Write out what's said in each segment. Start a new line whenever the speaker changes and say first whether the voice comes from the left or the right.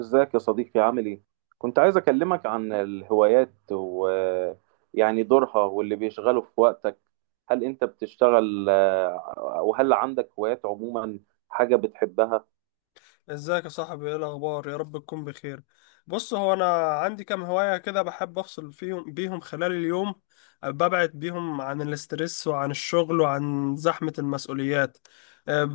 right: ازيك يا صديقي؟ عامل ايه؟ كنت عايز اكلمك عن الهوايات ويعني دورها واللي بيشغله في وقتك. هل انت بتشتغل وهل عندك هوايات عموما، حاجة بتحبها؟
left: ازيك يا صاحبي؟ ايه الاخبار؟ يا رب تكون بخير. بص، هو انا عندي كام هواية كده بحب افصل بيهم خلال اليوم، ببعد بيهم عن الاسترس وعن الشغل وعن زحمة المسؤوليات. أه،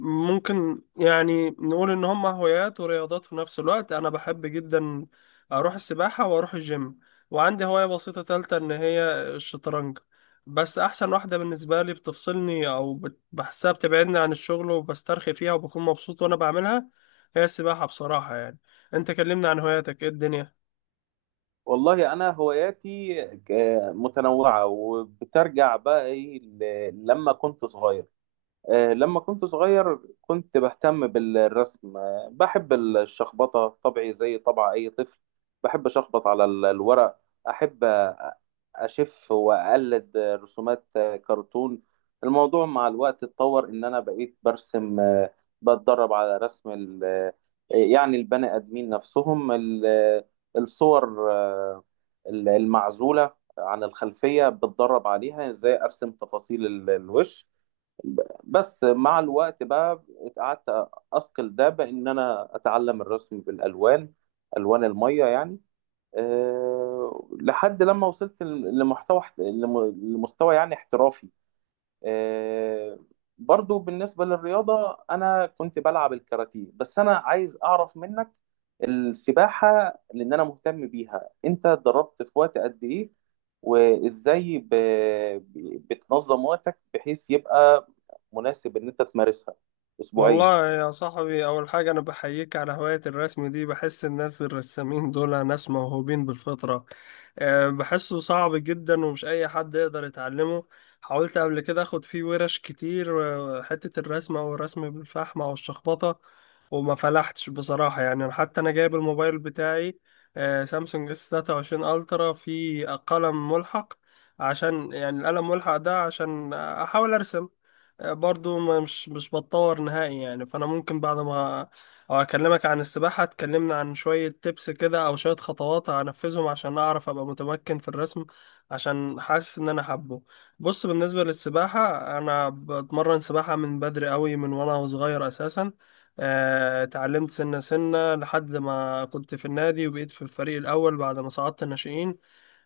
left: ممكن يعني نقول ان هم هوايات ورياضات في نفس الوقت. انا بحب جدا اروح السباحة واروح الجيم، وعندي هواية بسيطة تالتة ان هي الشطرنج. بس احسن واحده بالنسبه لي بتفصلني او بحسها بتبعدني عن الشغل وبسترخي فيها وبكون مبسوط وانا بعملها، هي السباحة بصراحة يعني. انت كلمنا عن هواياتك، ايه الدنيا؟
right: والله انا هواياتي متنوعة وبترجع بقى ايه لما كنت صغير. لما كنت صغير كنت بهتم بالرسم، بحب الشخبطة، طبعي زي طبع أي طفل. بحب أشخبط على الورق. أحب أ- أشف وأقلد رسومات كرتون. الموضوع مع الوقت اتطور إن أنا بقيت برسم، بتدرب على رسم يعني البني آدمين نفسهم، الصور، المعزولة عن الخلفية. بتدرب عليها إزاي أرسم تفاصيل الوش. بس مع الوقت بقى قعدت اثقل ده بان انا اتعلم الرسم بالالوان، الوان الميه يعني، أه، لحد لما وصلت لمحتوى لم- لمستوى يعني احترافي. آه، برضو بالنسبة للرياضة أنا كنت بلعب الكاراتيه، بس أنا عايز أعرف منك السباحة، لأن أنا مهتم بيها. أنت اتدربت في وقت قد إيه؟ وإزاي بتنظم وقتك بحيث يبقى مناسب إن أنت تمارسها أسبوعيا؟
left: والله يا صاحبي، اول حاجة انا بحييك على هواية الرسم دي. بحس الناس الرسامين دول ناس موهوبين بالفطرة. بحسه صعب جدا ومش اي حد يقدر يتعلمه. حاولت قبل كده اخد فيه ورش كتير، حتة الرسمة والرسم بالفحمة والشخبطة، وما فلحتش بصراحة. يعني أنا حتى أنا جايب الموبايل بتاعي، سامسونج اس 23 ألترا، في قلم ملحق عشان، يعني القلم ملحق ده عشان أحاول أرسم، برضو مش بتطور نهائي يعني. فانا ممكن بعد ما او اكلمك عن السباحة تكلمنا عن شوية تبس كده او شوية خطوات هنفذهم عشان اعرف ابقى متمكن في الرسم، عشان حاسس ان انا حابه. بص بالنسبة للسباحة، انا بتمرن سباحة من بدري قوي، من وانا صغير اساسا. اتعلمت سنة سنة لحد ما كنت في النادي وبقيت في الفريق الأول بعد ما صعدت الناشئين.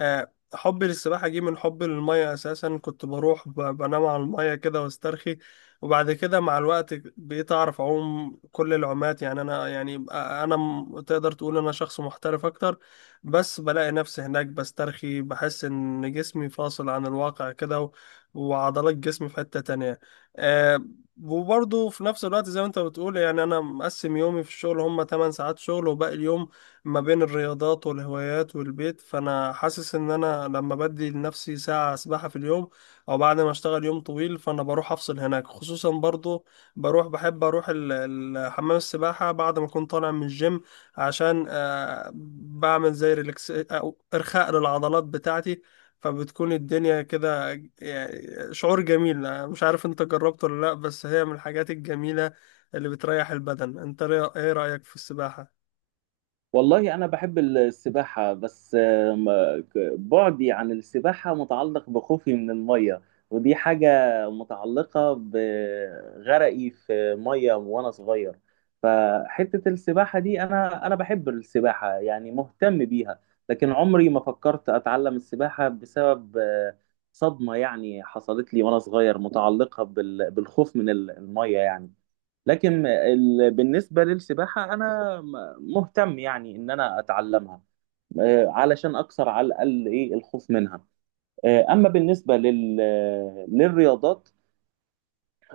left: حبي للسباحة جه من حبي للمية أساسا. كنت بروح بنام على المية كده واسترخي، وبعد كده مع الوقت بقيت أعرف أعوم كل العومات. يعني أنا يعني أنا تقدر تقول أنا شخص محترف أكتر. بس بلاقي نفسي هناك بسترخي، بحس إن جسمي فاصل عن الواقع كده وعضلات جسمي في حتة تانية. آه، وبرضه في نفس الوقت زي ما أنت بتقول، يعني أنا مقسم يومي في الشغل، هما 8 ساعات شغل وباقي اليوم ما بين الرياضات والهوايات والبيت. فانا حاسس ان انا لما بدي لنفسي ساعة سباحة في اليوم او بعد ما اشتغل يوم طويل، فانا بروح افصل هناك. خصوصا برضو بروح، بحب اروح حمام السباحة بعد ما اكون طالع من الجيم، عشان بعمل زي ريلاكس او ارخاء للعضلات بتاعتي، فبتكون الدنيا كده يعني شعور جميل. مش عارف انت جربته ولا لا، بس هي من الحاجات الجميلة اللي بتريح البدن. انت ايه رأيك في السباحة؟
right: والله أنا بحب السباحة، بس بعدي عن السباحة متعلق بخوفي من المية، ودي حاجة متعلقة بغرقي في مية وأنا صغير. فحتة السباحة دي أنا بحب السباحة يعني مهتم بيها، لكن عمري ما فكرت أتعلم السباحة بسبب صدمة يعني حصلت لي وأنا صغير، متعلقة بالخوف من المية يعني. لكن بالنسبة للسباحة مهتم يعني إن أنا أتعلمها، علشان أكسر على الأقل إيه الخوف منها. أما بالنسبة للرياضات،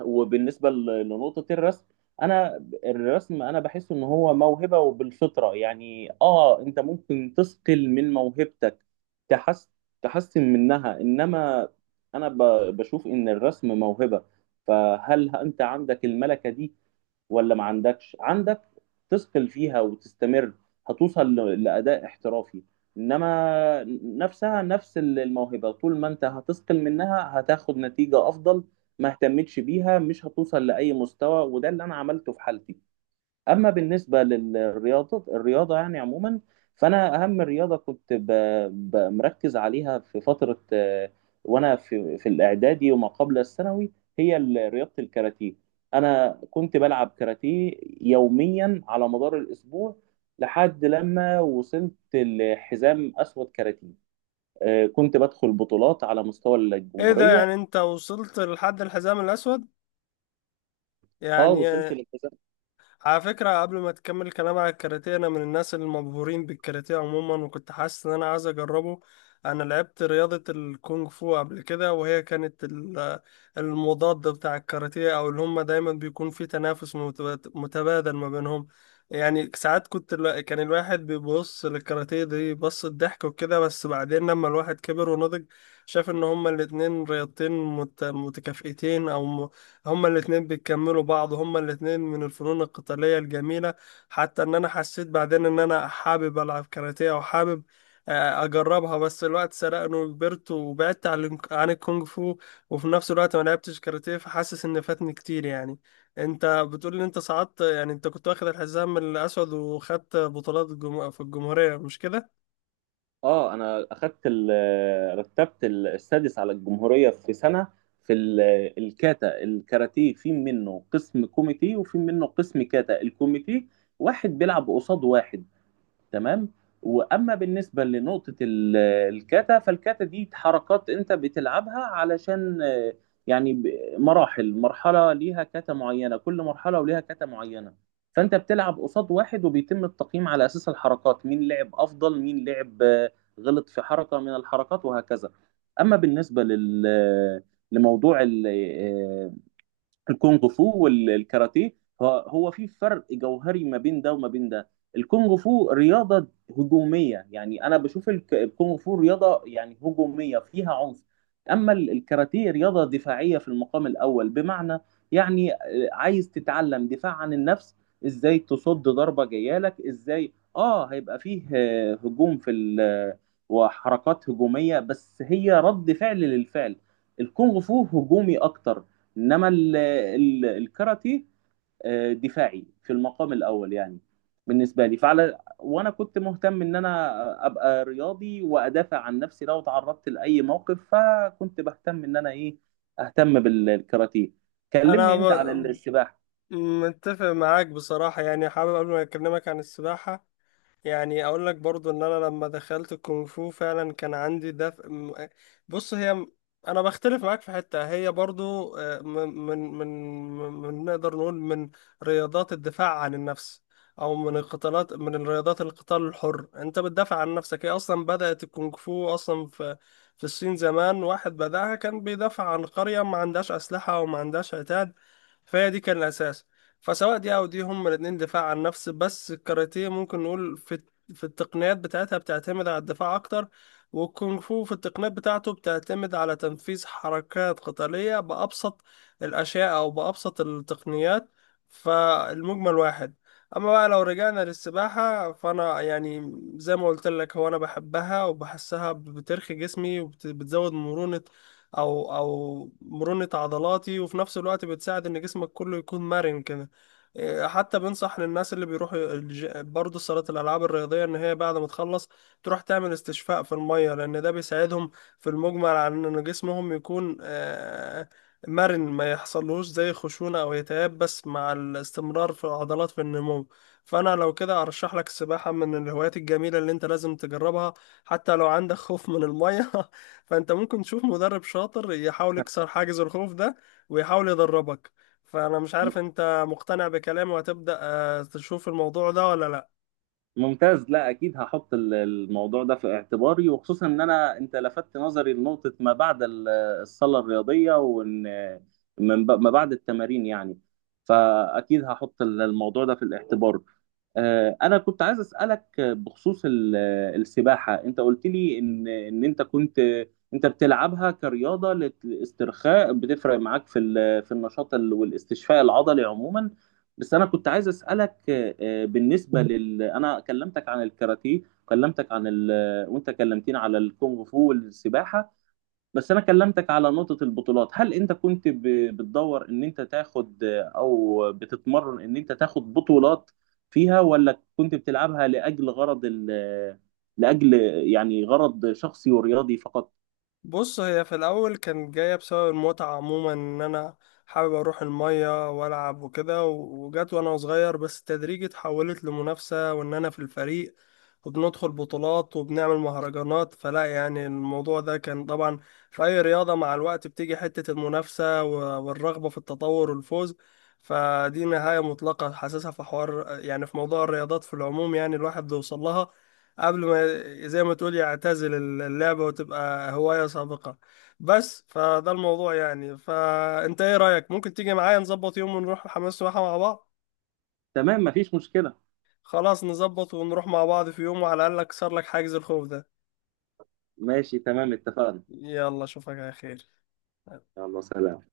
right: وبالنسبة لنقطة الرسم، أنا الرسم بحس إن هو موهبة وبالفطرة يعني. آه، أنت ممكن تثقل من موهبتك، تحس... تحسن منها، إنما أنا ب... بشوف إن الرسم موهبة. فهل أنت عندك الملكة دي ولا ما عندكش؟ عندك تثقل فيها وتستمر، هتوصل لأداء احترافي، إنما نفسها نفس الموهبة طول ما أنت هتثقل منها هتاخد نتيجة أفضل. ما اهتمتش بيها، مش هتوصل لأي مستوى، وده اللي أنا عملته في حالتي. اما بالنسبه للرياضه يعني عموما، فانا اهم رياضه كنت مركز عليها في فتره، وانا في الاعدادي وما قبل الثانوي، هي رياضه الكاراتيه. انا كنت بلعب كاراتيه يوميا على مدار الاسبوع، لحد لما وصلت لحزام اسود كاراتيه. كنت بدخل بطولات على مستوى
left: ايه ده؟
right: الجمهوريه.
left: يعني انت وصلت لحد الحزام الاسود؟
right: اه،
left: يعني
right: وصلت للحزام.
left: على فكرة قبل ما تكمل الكلام على الكاراتيه، أنا من الناس المبهورين بالكاراتيه عموما، وكنت حاسس إن أنا عايز أجربه. أنا لعبت رياضة الكونغ فو قبل كده، وهي كانت المضاد بتاع الكاراتيه، أو اللي هما دايما بيكون في تنافس متبادل ما بينهم. يعني ساعات كنت كان الواحد بيبص للكاراتيه دي بص الضحك وكده، بس بعدين لما الواحد كبر ونضج شاف إن هما الاتنين رياضتين متكافئتين، أو هما الاتنين بيكملوا بعض، هما الاتنين من الفنون القتالية الجميلة. حتى ان انا حسيت بعدين ان انا حابب العب كاراتيه وحابب اجربها، بس الوقت سرقني وكبرت وبعدت عن عن الكونغ فو، وفي نفس الوقت ما لعبتش كاراتيه، فحاسس ان فاتني كتير يعني. انت بتقول ان انت صعدت، يعني انت كنت واخد الحزام الاسود وخدت بطولات في الجمهورية مش كده؟
right: اه، انا اخدت رتبت السادس على الجمهوريه في سنه في الكاتا الكاراتيه. في منه قسم كوميتي وفي منه قسم كاتا. الكوميتي واحد بيلعب قصاد واحد، تمام؟ واما بالنسبه لنقطه الكاتا، فالكاتا دي حركات انت بتلعبها علشان، يعني ب- مراحل، مرحله ليها كاتا معينه، كل مرحله وليها كاتا معينه. فانت بتلعب قصاد واحد وبيتم التقييم على اساس الحركات، مين لعب افضل، مين لعب غلط في حركه من الحركات، وهكذا. اما بالنسبه لل، لموضوع الكونغ فو والكاراتيه، هو في فرق جوهري ما بين ده وما بين ده. الكونغ فو رياضة هجومية، يعني أنا بشوف الكونغ فو رياضة يعني هجومية فيها عنف. أما الكاراتيه رياضة دفاعية في المقام الأول، بمعنى يعني، عايز تتعلم دفاع عن النفس، إزاي تصد ضربة جاية لك. إزاي آه، هيبقى فيه هجوم في وحركات هجومية، بس هي رد فعل للفعل. الكونغ فو هجومي أكتر، انما الكاراتيه دفاعي في المقام الاول يعني. بالنسبه لي فعلى، وانا كنت مهتم ان انا ابقى رياضي وادافع عن نفسي لو تعرضت لاي موقف، فكنت بهتم ان انا ايه، اهتم بالكاراتيه. كلمني
left: انا
right: انت عن السباحه.
left: متفق معاك بصراحة يعني. حابب قبل ما اكلمك عن السباحة، يعني اقول لك برضو ان انا لما دخلت الكونغ فو فعلا كان عندي دفء بص هي انا بختلف معاك في حتة. هي برضو من نقدر نقول من رياضات الدفاع عن النفس، او من القتالات، من الرياضات القتال الحر. انت بتدافع عن نفسك. هي اصلا بدأت الكونغ فو اصلا في الصين زمان، واحد بدأها كان بيدافع عن قرية ما عندهاش اسلحة وما عندهاش عتاد، فهي دي كان الاساس. فسواء دي او دي هما الاتنين دفاع عن النفس. بس الكاراتيه ممكن نقول في في التقنيات بتاعتها بتعتمد على الدفاع اكتر، والكونغ فو في التقنيات بتاعته بتعتمد على تنفيذ حركات قتالية بأبسط الأشياء أو بأبسط التقنيات. فالمجمل واحد. أما بقى لو رجعنا للسباحة، فأنا يعني زي ما قلت لك، هو أنا بحبها وبحسها بترخي جسمي وبتزود مرونة، أو مرونة عضلاتي، وفي نفس الوقت بتساعد إن جسمك كله يكون مرن كده. حتى بنصح للناس اللي بيروحوا برضه صالة الألعاب الرياضية إن هي بعد ما تخلص تروح تعمل استشفاء في المية، لأن ده بيساعدهم في المجمل على إن جسمهم يكون مرن، ما يحصلوش زي خشونة أو يتياب بس مع الاستمرار في العضلات في النمو. فأنا لو كده أرشح لك السباحة من الهوايات الجميلة اللي أنت لازم تجربها، حتى لو عندك خوف من المية فأنت ممكن تشوف مدرب شاطر يحاول يكسر حاجز الخوف ده ويحاول يدربك. فأنا مش عارف أنت مقتنع بكلامي وهتبدأ تشوف الموضوع ده ولا لا؟
right: ممتاز، لا اكيد هحط الموضوع ده في اعتباري، وخصوصا ان انا، انت لفتت نظري لنقطة ما بعد الصالة الرياضية، وان من ما بعد التمارين يعني. فاكيد هحط الموضوع ده في الاعتبار. انا كنت عايز اسالك بخصوص السباحه. انت قلت لي ان انت كنت، انت بتلعبها كرياضه للاسترخاء، بتفرق معاك في ال، في النشاط والاستشفاء العضلي عموما. بس انا كنت عايز اسالك، بالنسبه لل، انا كلمتك عن الكاراتيه، كلمتك عن ال، وانت كلمتني على الكونغ فو والسباحه، بس انا كلمتك على نقطة البطولات. هل انت كنت بتدور ان انت تاخد، او بتتمرن ان انت تاخد بطولات فيها، ولا كنت بتلعبها لاجل غرض ال- لاجل يعني غرض شخصي ورياضي فقط؟
left: بص هي في الأول كانت جاية بسبب المتعة عموما، إن أنا حابب أروح المية وألعب وكده وجت وأنا صغير، بس تدريجي اتحولت لمنافسة وإن أنا في الفريق وبندخل بطولات وبنعمل مهرجانات. فلا يعني الموضوع ده كان طبعا في أي رياضة مع الوقت بتيجي حتة المنافسة والرغبة في التطور والفوز. فدي نهاية مطلقة حاسسها في حوار يعني في موضوع الرياضات في العموم، يعني الواحد بيوصل لها قبل ما، زي ما تقول، يعتزل اللعبة وتبقى هواية سابقة. بس فده الموضوع يعني. فأنت إيه رأيك؟ ممكن تيجي معايا نظبط يوم ونروح حمام السباحة مع بعض؟
right: تمام، مفيش مشكلة.
left: خلاص، نظبط ونروح مع بعض في يوم، وعلى الأقل أكسر لك حاجز الخوف ده.
right: ماشي، تمام، اتفقنا.
left: يلا أشوفك على خير.
right: يلا سلام.